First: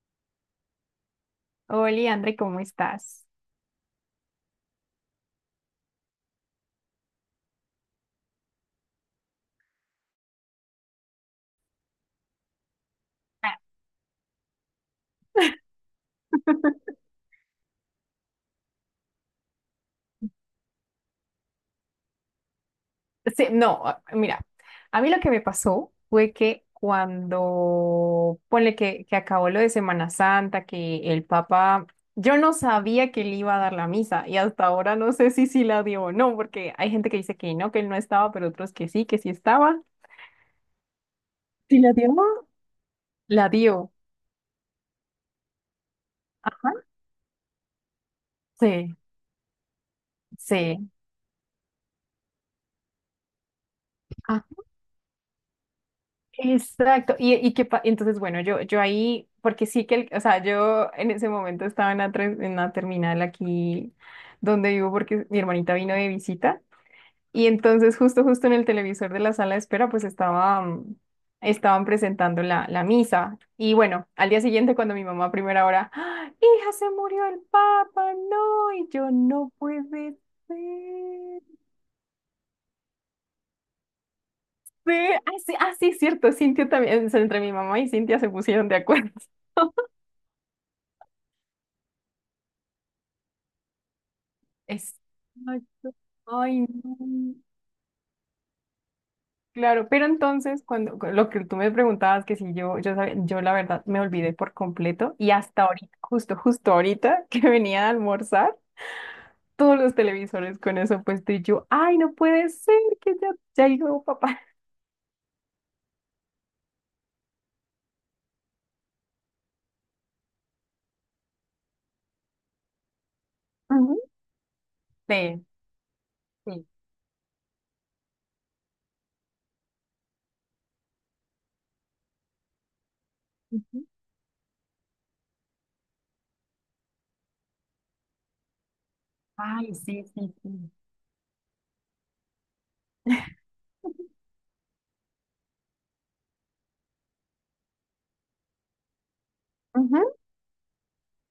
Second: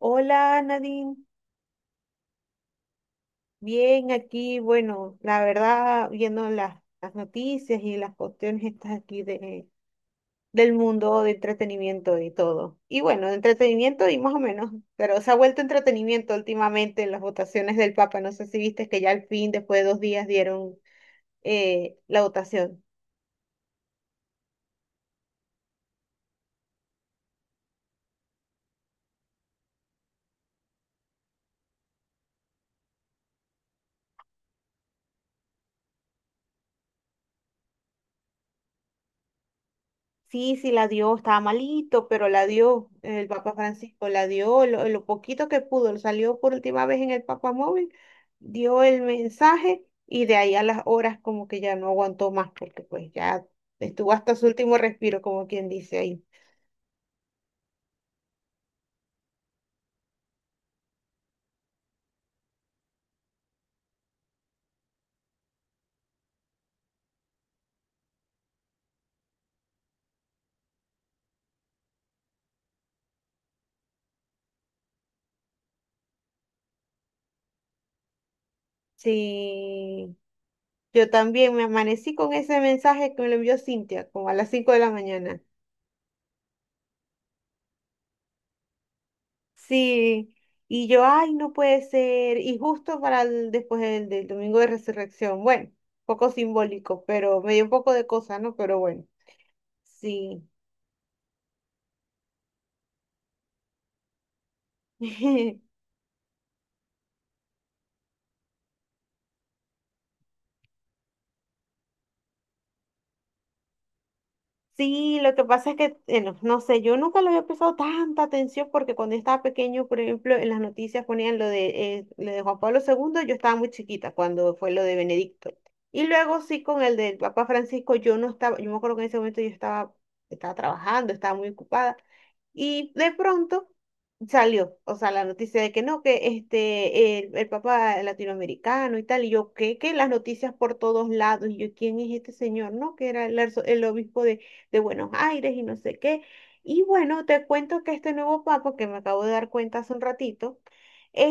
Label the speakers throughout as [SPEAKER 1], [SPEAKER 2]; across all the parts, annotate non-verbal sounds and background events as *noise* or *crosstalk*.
[SPEAKER 1] Hola Nadine,
[SPEAKER 2] Hola, André, ¿cómo estás?
[SPEAKER 1] bien aquí, bueno, la verdad, viendo las noticias y las cuestiones estas aquí de, del mundo de entretenimiento y todo. Y bueno, de
[SPEAKER 2] Ah.
[SPEAKER 1] entretenimiento y más o menos, pero se ha vuelto entretenimiento
[SPEAKER 2] *laughs*
[SPEAKER 1] últimamente en las votaciones del Papa. No sé si viste que ya al fin, después de 2 días, dieron la votación.
[SPEAKER 2] Sí, no, mira, a mí lo que me pasó fue que cuando, ponle que acabó lo de Semana Santa, que el Papa, yo no sabía que él iba a dar la misa y hasta ahora no sé si sí la dio o no, porque hay gente que dice que no, que él no estaba, pero otros que sí estaba.
[SPEAKER 1] Sí, sí, la dio, estaba
[SPEAKER 2] ¿Sí la
[SPEAKER 1] malito,
[SPEAKER 2] dio?
[SPEAKER 1] pero la dio el
[SPEAKER 2] La
[SPEAKER 1] Papa
[SPEAKER 2] dio.
[SPEAKER 1] Francisco, la dio lo poquito que pudo, salió por
[SPEAKER 2] Ajá.
[SPEAKER 1] última vez en el Papa Móvil, dio
[SPEAKER 2] Sí,
[SPEAKER 1] el mensaje y de ahí a las
[SPEAKER 2] sí.
[SPEAKER 1] horas como que ya no aguantó más, porque pues ya estuvo hasta su último respiro, como quien dice ahí.
[SPEAKER 2] Exacto, y entonces, bueno, yo ahí, porque sí que, o sea, yo en ese momento estaba en la terminal aquí donde vivo porque mi hermanita vino de visita y entonces justo en el televisor de la sala de espera, pues estaban presentando la misa y bueno, al día siguiente cuando mi mamá a primera hora, "¡Ah! hija, se murió el papa, no, y yo no puede
[SPEAKER 1] Sí, yo
[SPEAKER 2] ser.
[SPEAKER 1] también me amanecí con ese mensaje que me lo envió Cintia, como a las
[SPEAKER 2] Ah,
[SPEAKER 1] 5 de la
[SPEAKER 2] sí,
[SPEAKER 1] mañana.
[SPEAKER 2] así, así, cierto, Cintia también, o sea, entre mi mamá y Cintia se pusieron de acuerdo. *laughs*
[SPEAKER 1] Sí, y yo, ay, no puede ser. Y justo para después del domingo de
[SPEAKER 2] Exacto.
[SPEAKER 1] resurrección, bueno, poco
[SPEAKER 2] Ay, no.
[SPEAKER 1] simbólico, pero me dio un poco de cosa, ¿no? Pero bueno,
[SPEAKER 2] Claro, pero
[SPEAKER 1] sí.
[SPEAKER 2] entonces cuando lo que tú me preguntabas que si yo la verdad me olvidé por completo y
[SPEAKER 1] *laughs*
[SPEAKER 2] hasta ahorita, justo ahorita *laughs* que venía a almorzar, todos los televisores con eso puesto y yo, ay, no puede ser que ya llegó papá.
[SPEAKER 1] Sí, lo que pasa es que, no, no sé, yo nunca le había prestado tanta atención porque cuando yo estaba pequeño, por ejemplo, en las noticias ponían lo de Juan Pablo II, yo estaba muy
[SPEAKER 2] Ujú.
[SPEAKER 1] chiquita cuando fue lo de
[SPEAKER 2] Sí,
[SPEAKER 1] Benedicto. Y luego sí
[SPEAKER 2] sí.
[SPEAKER 1] con el del Papa Francisco, yo no estaba, yo me acuerdo que en ese momento yo estaba, estaba trabajando, estaba muy ocupada. Y de pronto
[SPEAKER 2] Ujú.
[SPEAKER 1] salió, o sea, la noticia de que no, que este, el Papa latinoamericano y tal, y yo,
[SPEAKER 2] Ay,
[SPEAKER 1] ¿qué? Que
[SPEAKER 2] sí,
[SPEAKER 1] las
[SPEAKER 2] sí,
[SPEAKER 1] noticias
[SPEAKER 2] sí.
[SPEAKER 1] por todos lados, y yo, ¿quién es este señor? No, que era el, arzo- el obispo de Buenos Aires y no sé qué. Y bueno, te cuento que este nuevo papa, que me acabo de dar cuenta hace un
[SPEAKER 2] Ujú.
[SPEAKER 1] ratito,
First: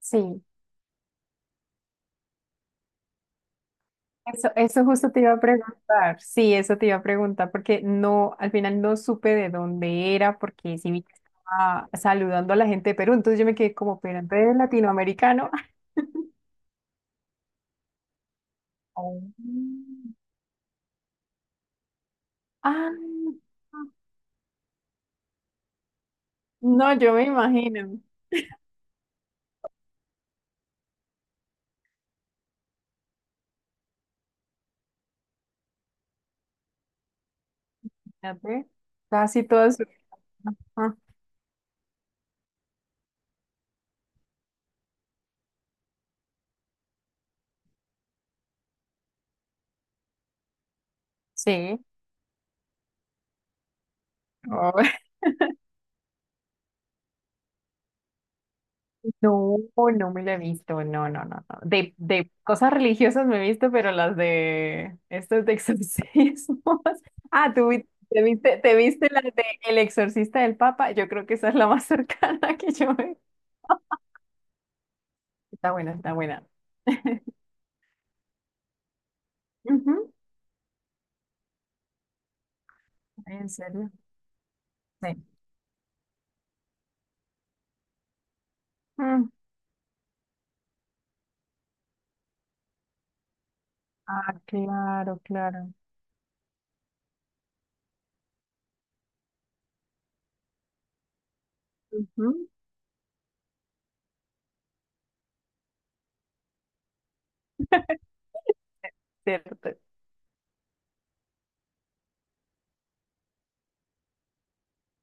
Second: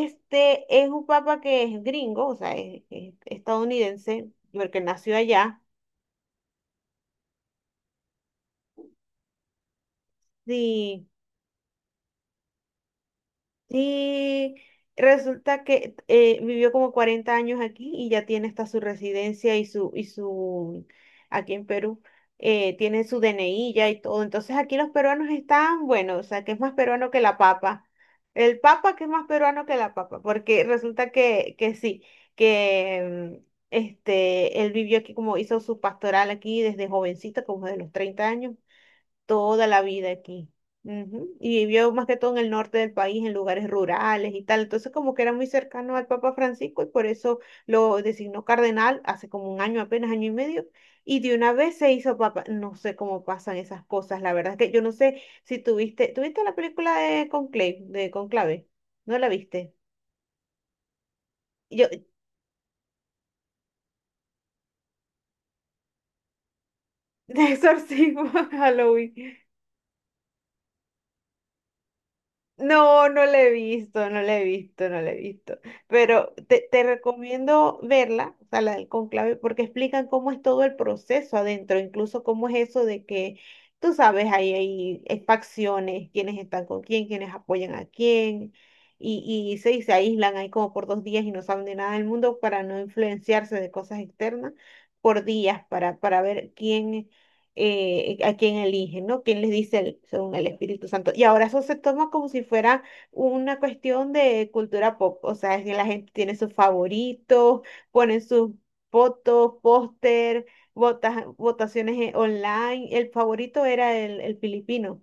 [SPEAKER 2] Sí.
[SPEAKER 1] es un papa que es gringo, o sea, es estadounidense,
[SPEAKER 2] Eso,
[SPEAKER 1] porque
[SPEAKER 2] eso justo
[SPEAKER 1] nació
[SPEAKER 2] te iba a
[SPEAKER 1] allá.
[SPEAKER 2] preguntar. Sí, eso te iba a preguntar porque no, al final no supe de dónde era porque sí vi
[SPEAKER 1] Sí.
[SPEAKER 2] que estaba saludando a la gente de Perú, entonces yo me quedé como, pero
[SPEAKER 1] Sí,
[SPEAKER 2] entonces latinoamericano.
[SPEAKER 1] resulta
[SPEAKER 2] *laughs*
[SPEAKER 1] que vivió como 40 años aquí y ya tiene hasta su
[SPEAKER 2] Oh.
[SPEAKER 1] residencia y su, aquí en Perú,
[SPEAKER 2] Ah,
[SPEAKER 1] tiene su DNI ya y todo. Entonces aquí los peruanos están, bueno, o sea, que es más
[SPEAKER 2] no,
[SPEAKER 1] peruano
[SPEAKER 2] yo
[SPEAKER 1] que
[SPEAKER 2] me
[SPEAKER 1] la papa.
[SPEAKER 2] imagino.
[SPEAKER 1] El papa que es más peruano que la papa, porque resulta que sí, que este, él vivió aquí como hizo su pastoral aquí desde jovencito, como de los 30 años
[SPEAKER 2] Fíjate, casi
[SPEAKER 1] toda
[SPEAKER 2] toda
[SPEAKER 1] la
[SPEAKER 2] su...
[SPEAKER 1] vida aquí.
[SPEAKER 2] Ajá,
[SPEAKER 1] Ujú. Y vivió más que todo en el norte del país, en lugares rurales y tal. Entonces, como que era muy cercano al Papa Francisco y por eso lo designó cardenal hace como un año, apenas año y medio. Y de una vez
[SPEAKER 2] sí.
[SPEAKER 1] se hizo papa. No sé cómo pasan esas cosas, la verdad es que yo no sé si tuviste, ¿tuviste la película de Conclave, de Conclave? ¿No la
[SPEAKER 2] No,
[SPEAKER 1] viste?
[SPEAKER 2] no me la he visto, no, no, no, no.
[SPEAKER 1] Yo, *laughs*
[SPEAKER 2] De cosas religiosas me he visto, pero las de estos de exorcismos. *laughs*
[SPEAKER 1] de
[SPEAKER 2] Ah, tú vi-
[SPEAKER 1] exorcismo *laughs*
[SPEAKER 2] te viste
[SPEAKER 1] Halloween.
[SPEAKER 2] la de El Exorcista del Papa. Yo creo que esa es la más *laughs* cercana que yo
[SPEAKER 1] No,
[SPEAKER 2] me.
[SPEAKER 1] no la he visto, no la he visto, no la he visto.
[SPEAKER 2] Está buena, está
[SPEAKER 1] Pero
[SPEAKER 2] buena.
[SPEAKER 1] te recomiendo verla, o sea, la del conclave, porque explican
[SPEAKER 2] Ujú.
[SPEAKER 1] cómo es todo el proceso adentro, incluso cómo es eso de que,
[SPEAKER 2] En serio.
[SPEAKER 1] tú sabes,
[SPEAKER 2] Sí.
[SPEAKER 1] hay facciones, quiénes están con quién, quiénes apoyan a quién,
[SPEAKER 2] Mm.
[SPEAKER 1] y se aíslan ahí como por 2 días y no saben de nada del mundo para no influenciarse de cosas
[SPEAKER 2] Ah,
[SPEAKER 1] externas
[SPEAKER 2] claro,
[SPEAKER 1] por días,
[SPEAKER 2] claro.
[SPEAKER 1] para ver quién a quien eligen, ¿no? ¿Quién les dice el- según el Espíritu Santo? Y ahora eso se toma como
[SPEAKER 2] Ujú.
[SPEAKER 1] si fuera una cuestión de cultura pop, o sea, es que la gente tiene sus favoritos,
[SPEAKER 2] *laughs*
[SPEAKER 1] ponen sus fotos,
[SPEAKER 2] Cierto.
[SPEAKER 1] póster, vota- votaciones online. El favorito era el filipino.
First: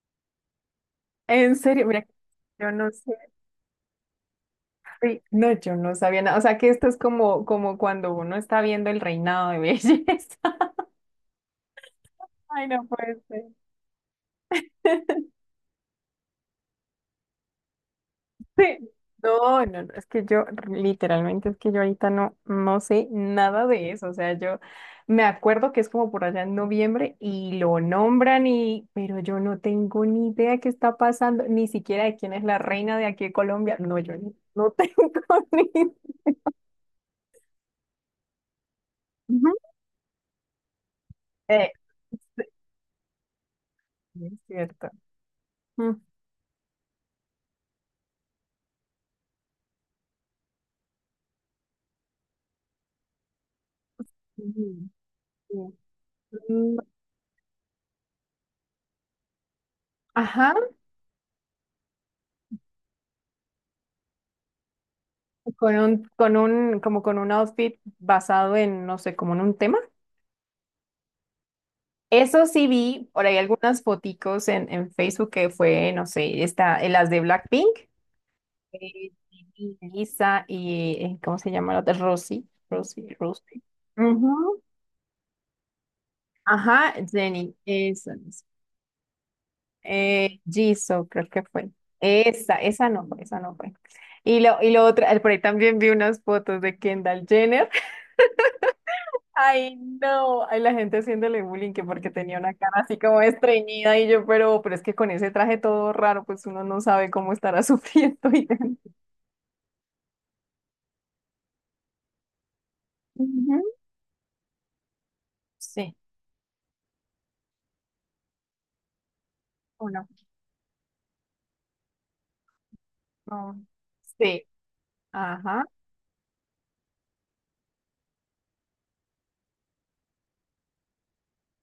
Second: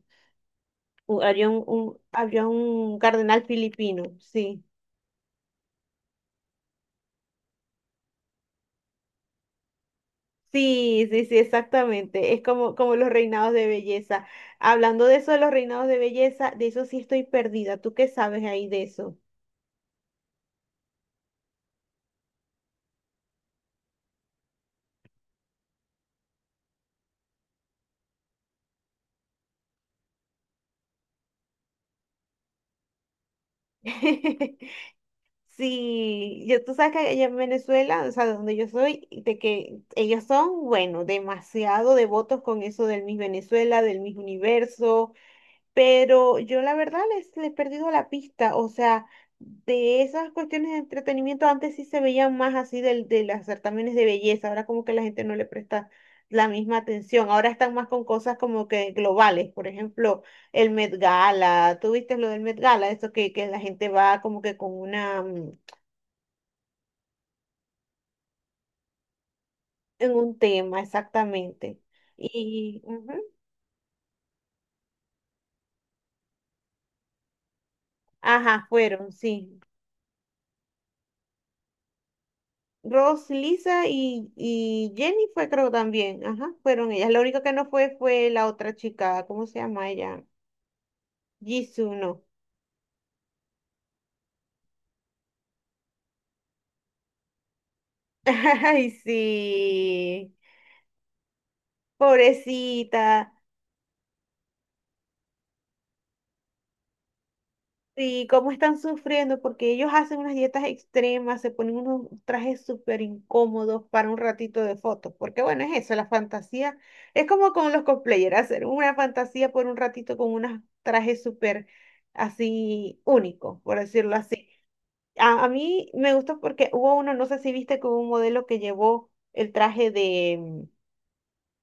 [SPEAKER 1] U- Había
[SPEAKER 2] En serio, mira,
[SPEAKER 1] había
[SPEAKER 2] yo no
[SPEAKER 1] un
[SPEAKER 2] sé.
[SPEAKER 1] cardenal filipino, sí.
[SPEAKER 2] Uy, no, yo no sabía nada. O sea que esto es como cuando uno está viendo el reinado de *laughs* belleza.
[SPEAKER 1] Sí, sí, sí, exactamente. Es
[SPEAKER 2] Ay,
[SPEAKER 1] como,
[SPEAKER 2] no
[SPEAKER 1] como los
[SPEAKER 2] puede ser.
[SPEAKER 1] reinados de belleza. Hablando de
[SPEAKER 2] *laughs*
[SPEAKER 1] eso de los reinados de belleza, de eso sí estoy perdida. ¿Tú qué sabes ahí de
[SPEAKER 2] Sí.
[SPEAKER 1] eso?
[SPEAKER 2] No, no, no, es que yo literalmente es que yo ahorita no, no sé nada de eso. O sea, yo me acuerdo que es como por allá en noviembre y lo nombran y, pero yo no tengo ni idea qué está pasando, ni siquiera de quién es la reina de aquí de Colombia. No, yo no,
[SPEAKER 1] *laughs*
[SPEAKER 2] no tengo *laughs* ni idea.
[SPEAKER 1] Sí, yo, tú sabes que allá en Venezuela, o sea, donde yo soy, de
[SPEAKER 2] Ujú.
[SPEAKER 1] que ellos son, bueno,
[SPEAKER 2] Eh,
[SPEAKER 1] demasiado devotos
[SPEAKER 2] sí,
[SPEAKER 1] con eso del Miss Venezuela, del Miss
[SPEAKER 2] sí, es cierto.
[SPEAKER 1] Universo.
[SPEAKER 2] Mm.
[SPEAKER 1] Pero yo la verdad les he perdido la pista, o sea, de esas cuestiones de entretenimiento antes sí se veían más así del, de las certámenes de belleza, ahora
[SPEAKER 2] Ujú,
[SPEAKER 1] como que la gente no le
[SPEAKER 2] sí.
[SPEAKER 1] presta la
[SPEAKER 2] Mm,
[SPEAKER 1] misma atención, ahora están más con cosas como que globales, por ejemplo,
[SPEAKER 2] ajá,
[SPEAKER 1] el Met Gala, ¿tú viste lo del Met Gala? Eso que la gente va como que con una,
[SPEAKER 2] como con un outfit basado en, no sé, como en un tema.
[SPEAKER 1] en un tema exactamente.
[SPEAKER 2] Eso sí
[SPEAKER 1] Y,
[SPEAKER 2] vi
[SPEAKER 1] ujú,
[SPEAKER 2] por ahí algunas foticos en Facebook que fue, no sé, esta, las de Blackpink,
[SPEAKER 1] ajá, fueron,
[SPEAKER 2] eh,
[SPEAKER 1] sí.
[SPEAKER 2] Lisa y, ¿cómo se llama la otra?
[SPEAKER 1] Ross,
[SPEAKER 2] Rosy
[SPEAKER 1] Lisa
[SPEAKER 2] Ujú.
[SPEAKER 1] y Jenny fue creo también, ajá, fueron
[SPEAKER 2] Ajá,
[SPEAKER 1] ellas. Lo único que
[SPEAKER 2] Jenny,
[SPEAKER 1] no fue
[SPEAKER 2] esa.
[SPEAKER 1] fue
[SPEAKER 2] Es.
[SPEAKER 1] la otra chica, ¿cómo se llama ella?
[SPEAKER 2] Jisoo, creo que fue.
[SPEAKER 1] Jisoo, no.
[SPEAKER 2] Esa no fue, esa no fue. Y lo otro, por ahí también vi unas fotos de Kendall Jenner.
[SPEAKER 1] *laughs* Ay,
[SPEAKER 2] Ay,
[SPEAKER 1] sí,
[SPEAKER 2] no. Ay, la gente haciéndole bullying que porque tenía una cara así como
[SPEAKER 1] pobrecita.
[SPEAKER 2] estreñida y yo, pero es que con ese traje todo raro, pues uno no sabe cómo estará *laughs* sufriendo.
[SPEAKER 1] Sí, cómo están sufriendo porque ellos hacen unas dietas extremas, se ponen unos trajes súper
[SPEAKER 2] Ujú.
[SPEAKER 1] incómodos para un ratito de fotos, porque bueno, es eso,
[SPEAKER 2] Sí,
[SPEAKER 1] la fantasía. Es como con los cosplayers, hacer una fantasía por un
[SPEAKER 2] uno.
[SPEAKER 1] ratito con unos trajes súper así
[SPEAKER 2] No.
[SPEAKER 1] únicos, por decirlo
[SPEAKER 2] Sí,
[SPEAKER 1] así. A
[SPEAKER 2] ajá.
[SPEAKER 1] mí me gustó porque hubo uno, no sé si viste que hubo un modelo que llevó el traje de mm,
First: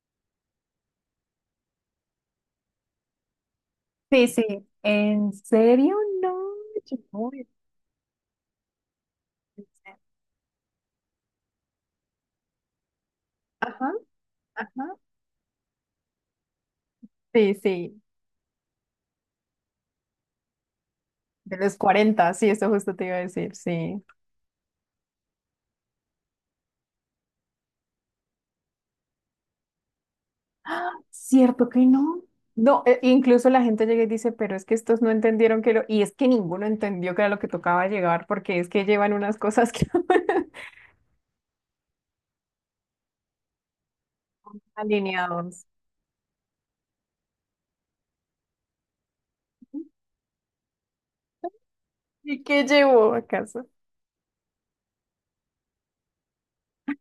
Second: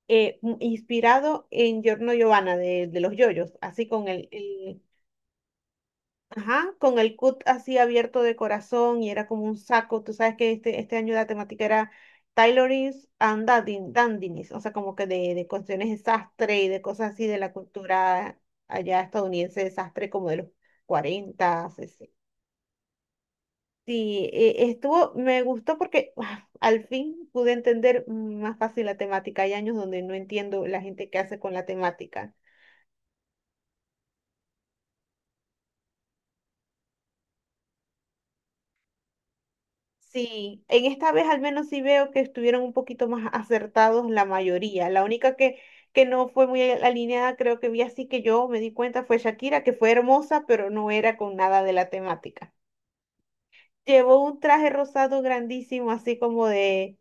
[SPEAKER 1] eh, mm, inspirado en Giorno Giovanna de los yoyos, así con
[SPEAKER 2] Sí, sí. ¿En serio? No.
[SPEAKER 1] ajá,
[SPEAKER 2] Yo
[SPEAKER 1] con el
[SPEAKER 2] no voy
[SPEAKER 1] cut
[SPEAKER 2] a
[SPEAKER 1] así abierto de corazón y era como un
[SPEAKER 2] pensar.
[SPEAKER 1] saco. Tú sabes que este año la temática era tailorings and dandin-
[SPEAKER 2] Ajá,
[SPEAKER 1] dandinis, o sea, como
[SPEAKER 2] ajá.
[SPEAKER 1] que de cuestiones de sastre y de cosas así de la
[SPEAKER 2] Sí, sí.
[SPEAKER 1] cultura allá estadounidense de sastre como de los
[SPEAKER 2] De
[SPEAKER 1] 40,
[SPEAKER 2] los 40, sí, eso justo te iba a decir, sí.
[SPEAKER 1] sí, e- estuvo, me gustó porque ah, al fin pude entender más fácil la temática. Hay años donde no entiendo la gente que hace con la
[SPEAKER 2] Cierto que no.
[SPEAKER 1] temática.
[SPEAKER 2] No, incluso la gente llega y dice, pero es que estos no entendieron que lo... Y es que ninguno entendió que era lo que tocaba llegar, porque es que llevan unas cosas que *laughs*
[SPEAKER 1] Sí, en esta vez al menos sí veo que estuvieron un poquito más acertados la mayoría. La única
[SPEAKER 2] alineados.
[SPEAKER 1] que no fue muy alineada, creo que vi así que yo me di cuenta, fue Shakira, que fue hermosa, pero no era con nada de la
[SPEAKER 2] ¿Y
[SPEAKER 1] temática.
[SPEAKER 2] qué llevó acaso?
[SPEAKER 1] Llevó un traje rosado grandísimo, así como de.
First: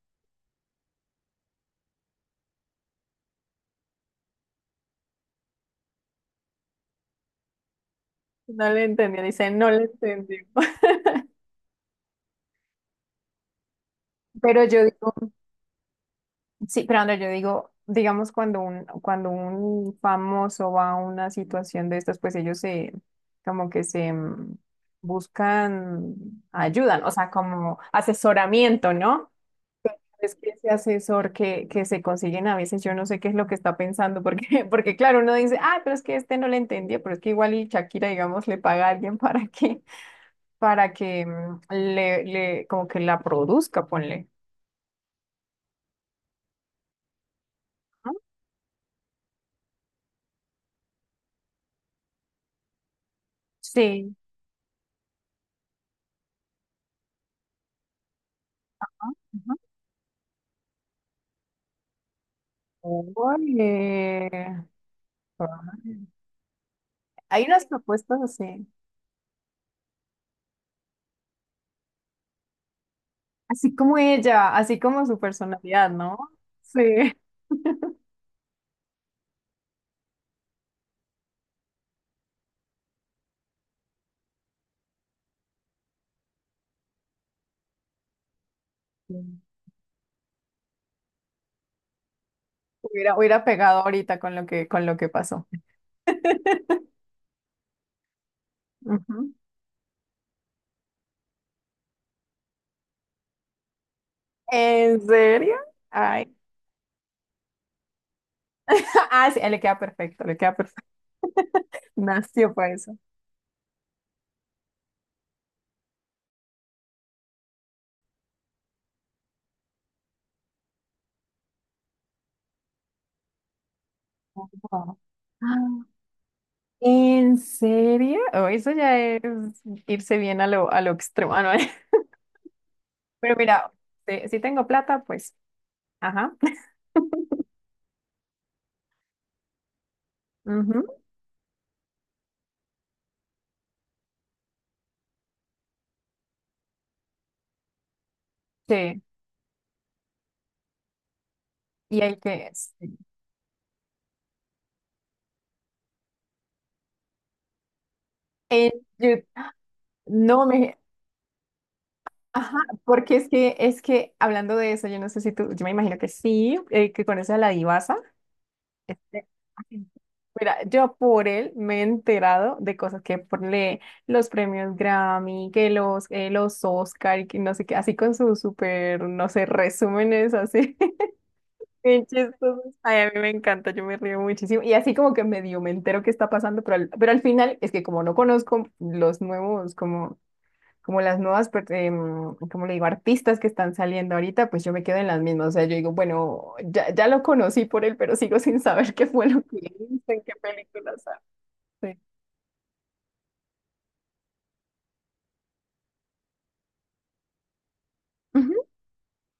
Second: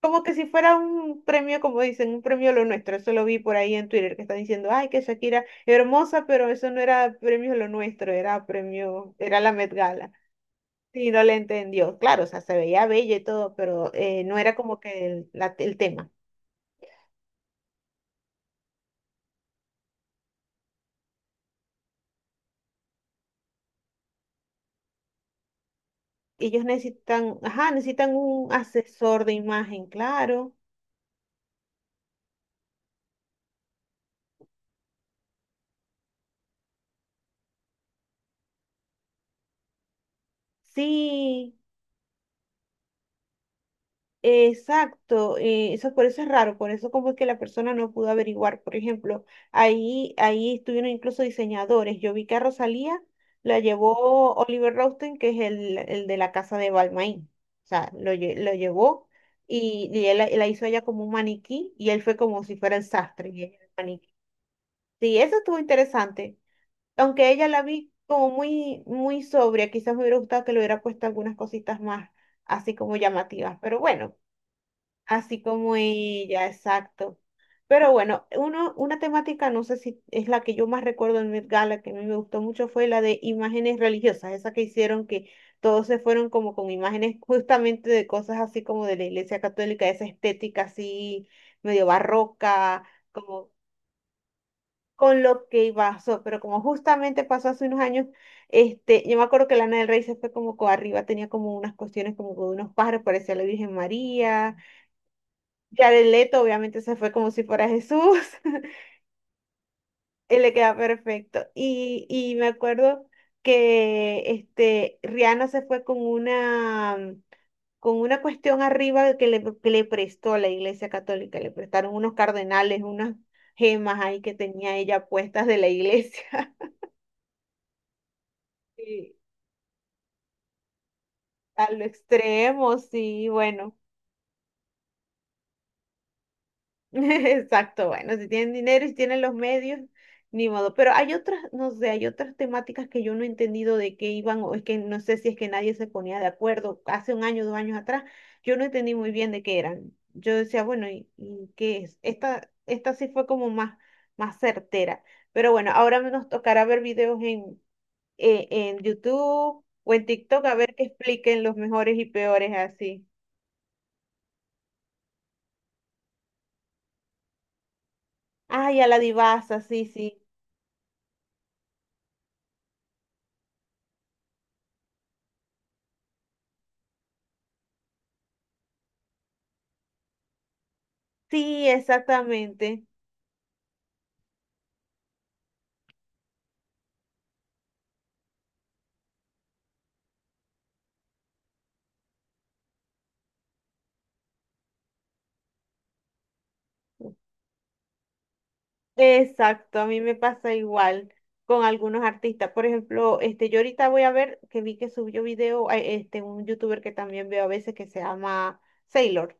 [SPEAKER 1] Como que si fuera un premio, como dicen, un premio lo nuestro. Eso lo vi por ahí en Twitter que están diciendo, ay, que Shakira hermosa, pero eso no era premio lo nuestro, era
[SPEAKER 2] No le
[SPEAKER 1] premio,
[SPEAKER 2] entendió,
[SPEAKER 1] era
[SPEAKER 2] dice,
[SPEAKER 1] la
[SPEAKER 2] no
[SPEAKER 1] Met
[SPEAKER 2] le
[SPEAKER 1] Gala.
[SPEAKER 2] entendió.
[SPEAKER 1] Sí, no le entendió. Claro, o sea, se veía bella y todo, pero no
[SPEAKER 2] *laughs*
[SPEAKER 1] era
[SPEAKER 2] Pero
[SPEAKER 1] como
[SPEAKER 2] yo
[SPEAKER 1] que
[SPEAKER 2] digo,
[SPEAKER 1] el tema.
[SPEAKER 2] sí, pero Andrea, yo digo, digamos, cuando un famoso va a una situación de estas, pues ellos se, como que se buscan,
[SPEAKER 1] Ellos
[SPEAKER 2] ayudan, o sea,
[SPEAKER 1] necesitan, ajá,
[SPEAKER 2] como
[SPEAKER 1] necesitan un
[SPEAKER 2] asesoramiento,
[SPEAKER 1] asesor
[SPEAKER 2] ¿no?
[SPEAKER 1] de imagen,
[SPEAKER 2] Es que
[SPEAKER 1] claro.
[SPEAKER 2] ese asesor que se consiguen a veces, yo no sé qué es lo que está pensando, porque, *laughs* porque claro, uno dice, ah, pero es que este no le entendió, pero es que igual y Shakira, digamos, le paga a alguien *laughs* para que
[SPEAKER 1] Sí.
[SPEAKER 2] le, como que la produzca, ponle.
[SPEAKER 1] Exacto, eso por eso es raro, por eso como es que la persona no pudo
[SPEAKER 2] ¿No?
[SPEAKER 1] averiguar. Por ejemplo, ahí estuvieron incluso diseñadores. Yo vi que a Rosalía la
[SPEAKER 2] Sí.
[SPEAKER 1] llevó Oliver Rosten, que es el de la casa de Balmain. O sea, lo, lle- lo llevó
[SPEAKER 2] Ujú.
[SPEAKER 1] y él la, la hizo ella como un maniquí y él fue como si fuera el sastre y ella
[SPEAKER 2] Ole.
[SPEAKER 1] el maniquí. Sí, eso estuvo
[SPEAKER 2] Ay.
[SPEAKER 1] interesante. Aunque
[SPEAKER 2] Hay
[SPEAKER 1] ella la
[SPEAKER 2] unas
[SPEAKER 1] vi
[SPEAKER 2] propuestas
[SPEAKER 1] como
[SPEAKER 2] así,
[SPEAKER 1] muy, muy sobria, quizás me hubiera gustado que le hubiera puesto algunas cositas más así como llamativas,
[SPEAKER 2] así
[SPEAKER 1] pero
[SPEAKER 2] como
[SPEAKER 1] bueno.
[SPEAKER 2] ella, así como su
[SPEAKER 1] Así como
[SPEAKER 2] personalidad, ¿no?
[SPEAKER 1] ella,
[SPEAKER 2] Sí.
[SPEAKER 1] exacto. Pero bueno, uno, una temática, no sé si es la que yo más recuerdo en Met Gala, que a mí me gustó mucho, fue la de imágenes religiosas, esa que hicieron que todos se fueron como con imágenes *laughs* justamente de cosas así como de la Iglesia
[SPEAKER 2] Sí.
[SPEAKER 1] Católica, esa estética así medio barroca,
[SPEAKER 2] Hubiera
[SPEAKER 1] como
[SPEAKER 2] pegado ahorita con lo que,
[SPEAKER 1] con
[SPEAKER 2] pasó.
[SPEAKER 1] lo que pasó, pero como
[SPEAKER 2] *laughs*
[SPEAKER 1] justamente pasó hace unos años, este, yo me
[SPEAKER 2] Ujú.
[SPEAKER 1] acuerdo que Lana del Rey se fue como co- arriba, tenía como unas cuestiones como con unos pájaros, parecía la Virgen María.
[SPEAKER 2] ¿En serio?
[SPEAKER 1] Jared
[SPEAKER 2] Ay.
[SPEAKER 1] Leto obviamente se fue como si fuera Jesús, *laughs*
[SPEAKER 2] *laughs* Ah, sí, le queda perfecto, le
[SPEAKER 1] él le
[SPEAKER 2] queda
[SPEAKER 1] queda
[SPEAKER 2] perfecto.
[SPEAKER 1] perfecto.
[SPEAKER 2] *laughs*
[SPEAKER 1] Y me
[SPEAKER 2] Nació para eso.
[SPEAKER 1] acuerdo que este, Rihanna se fue con una cuestión arriba que le prestó la Iglesia Católica, le prestaron unos cardenales, unas gemas ahí que tenía
[SPEAKER 2] Wow.
[SPEAKER 1] ella puestas de la
[SPEAKER 2] Ah,
[SPEAKER 1] iglesia. *laughs*
[SPEAKER 2] ¿en serio? Oh, eso ya
[SPEAKER 1] Sí,
[SPEAKER 2] es irse bien a lo extremo, ah, ¿no?
[SPEAKER 1] a lo
[SPEAKER 2] *laughs*
[SPEAKER 1] extremo, sí,
[SPEAKER 2] Pero mira,
[SPEAKER 1] bueno.
[SPEAKER 2] si tengo plata, pues, ajá.
[SPEAKER 1] *laughs* Exacto, bueno, si tienen dinero y si tienen los medios, ni modo. Pero
[SPEAKER 2] Ujú,
[SPEAKER 1] hay otras, no sé, hay otras temáticas que yo no he entendido de qué iban, o es que no sé si es que nadie se ponía de acuerdo. Hace un año, dos años atrás, yo no entendí
[SPEAKER 2] sí,
[SPEAKER 1] muy bien de qué eran. Yo decía, bueno, y qué es?
[SPEAKER 2] y hay
[SPEAKER 1] Esta,
[SPEAKER 2] que...
[SPEAKER 1] esta
[SPEAKER 2] sí.
[SPEAKER 1] sí fue como más, más certera. Pero bueno, ahora nos tocará ver videos
[SPEAKER 2] En
[SPEAKER 1] en
[SPEAKER 2] Yu-
[SPEAKER 1] YouTube o en TikTok
[SPEAKER 2] no
[SPEAKER 1] a ver
[SPEAKER 2] me...
[SPEAKER 1] que expliquen los mejores y peores
[SPEAKER 2] Ajá,
[SPEAKER 1] así.
[SPEAKER 2] porque es que hablando de eso, yo no sé si tú, yo me imagino que sí, que conoces a la divasa.
[SPEAKER 1] Ay, a la
[SPEAKER 2] Este,
[SPEAKER 1] divasa, sí,
[SPEAKER 2] así.
[SPEAKER 1] sí.
[SPEAKER 2] Mira, yo por él me he enterado de cosas que por los premios Grammy, que los Oscar y que no sé qué, así con sus súper, no sé, resúmenes así, *laughs*
[SPEAKER 1] Sí,
[SPEAKER 2] bien chistosos.
[SPEAKER 1] exactamente.
[SPEAKER 2] Ay, a mí me encanta, yo me río muchísimo. Y así como que medio me entero qué está pasando, pero pero al final es que como no conozco los nuevos, como las nuevas, como le digo, artistas que están saliendo ahorita, pues yo me quedo en las mismas. O sea, yo digo, bueno, ya, ya lo conocí por él, pero sigo *laughs* sin saber qué fue lo que
[SPEAKER 1] Exacto, a mí
[SPEAKER 2] hizo,
[SPEAKER 1] me
[SPEAKER 2] en qué
[SPEAKER 1] pasa
[SPEAKER 2] películas
[SPEAKER 1] igual con
[SPEAKER 2] hace.
[SPEAKER 1] algunos artistas. Por ejemplo, este, yo ahorita voy a ver que vi que subió video, este, un youtuber que también veo a veces que se llama
[SPEAKER 2] Ujú,
[SPEAKER 1] Sailor,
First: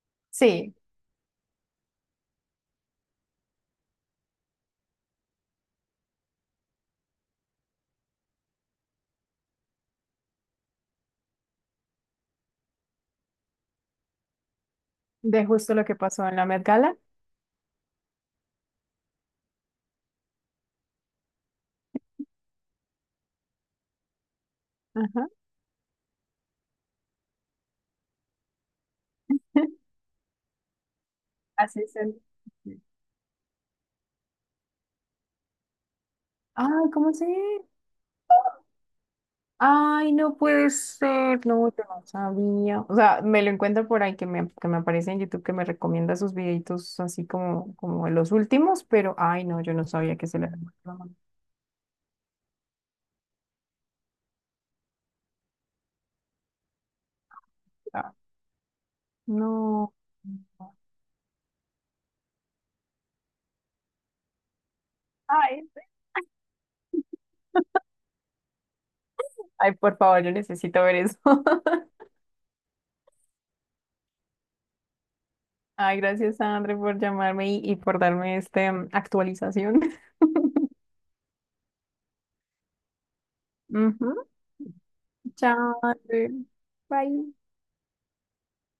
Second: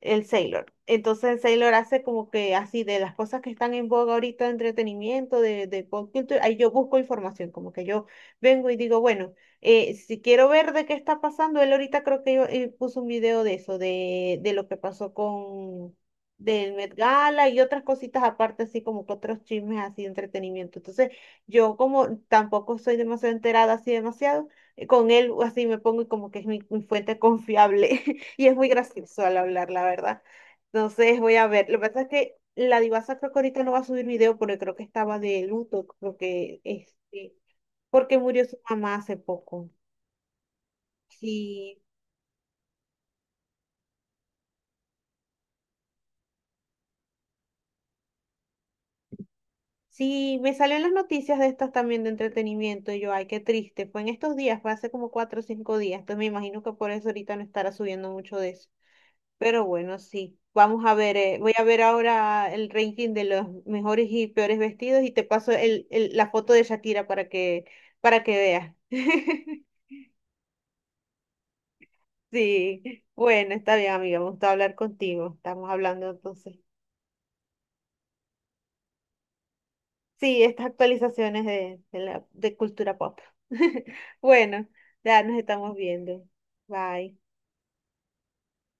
[SPEAKER 1] el Sailor.
[SPEAKER 2] sí,
[SPEAKER 1] Entonces Sailor hace como que así de las cosas que están en boga ahorita de entretenimiento, de pop culture, ahí yo busco información, como que yo vengo y digo, bueno, si quiero ver de qué está pasando, él ahorita creo que yo, puso un video de eso, de lo que pasó
[SPEAKER 2] de justo lo que
[SPEAKER 1] con
[SPEAKER 2] pasó en la Met
[SPEAKER 1] del Met
[SPEAKER 2] Gala.
[SPEAKER 1] Gala y otras cositas aparte, así como que otros chismes así de entretenimiento. Entonces, yo como tampoco soy demasiado enterada así demasiado, con
[SPEAKER 2] Ajá.
[SPEAKER 1] él así me pongo y como que es mi, mi fuente confiable *laughs* y es muy gracioso al hablar, la
[SPEAKER 2] *laughs*
[SPEAKER 1] verdad. Entonces, voy a ver. Lo
[SPEAKER 2] Así
[SPEAKER 1] que
[SPEAKER 2] es.
[SPEAKER 1] pasa es que la divasa creo que ahorita no va a subir video porque creo que estaba de luto, creo que
[SPEAKER 2] Ay, ¿cómo se?
[SPEAKER 1] este, porque murió su mamá hace poco.
[SPEAKER 2] Ay, no puede ser, no,
[SPEAKER 1] Sí,
[SPEAKER 2] yo no sabía. O sea, me lo encuentro por ahí que me aparece en YouTube que me recomienda sus videitos como los últimos, pero ay, no, yo no sabía que
[SPEAKER 1] sí,
[SPEAKER 2] se le
[SPEAKER 1] me
[SPEAKER 2] había
[SPEAKER 1] salió
[SPEAKER 2] muerto
[SPEAKER 1] en las
[SPEAKER 2] la mamá.
[SPEAKER 1] noticias de estas también de entretenimiento y yo, ay, qué triste. Fue en estos días, fue hace como 4 o 5 días. Entonces me imagino que por eso ahorita no estará subiendo mucho de eso. Pero
[SPEAKER 2] No.
[SPEAKER 1] bueno, sí. Vamos a ver, voy a ver ahora el ranking de los mejores y peores vestidos y te paso
[SPEAKER 2] Ay,
[SPEAKER 1] la foto de Shakira para que veas. *laughs*
[SPEAKER 2] ay, por favor, yo necesito ver eso. *laughs*
[SPEAKER 1] Sí, bueno, está bien, amiga. Me gustó hablar contigo. Estamos
[SPEAKER 2] Ay,
[SPEAKER 1] hablando
[SPEAKER 2] gracias,
[SPEAKER 1] entonces.
[SPEAKER 2] André, por llamarme y por darme esta actualización.
[SPEAKER 1] Sí, estas
[SPEAKER 2] *laughs*
[SPEAKER 1] actualizaciones de la, de cultura pop. *laughs*
[SPEAKER 2] Ujú.
[SPEAKER 1] Bueno, ya nos estamos
[SPEAKER 2] Chao,
[SPEAKER 1] viendo.
[SPEAKER 2] André.
[SPEAKER 1] Bye.
[SPEAKER 2] Bye.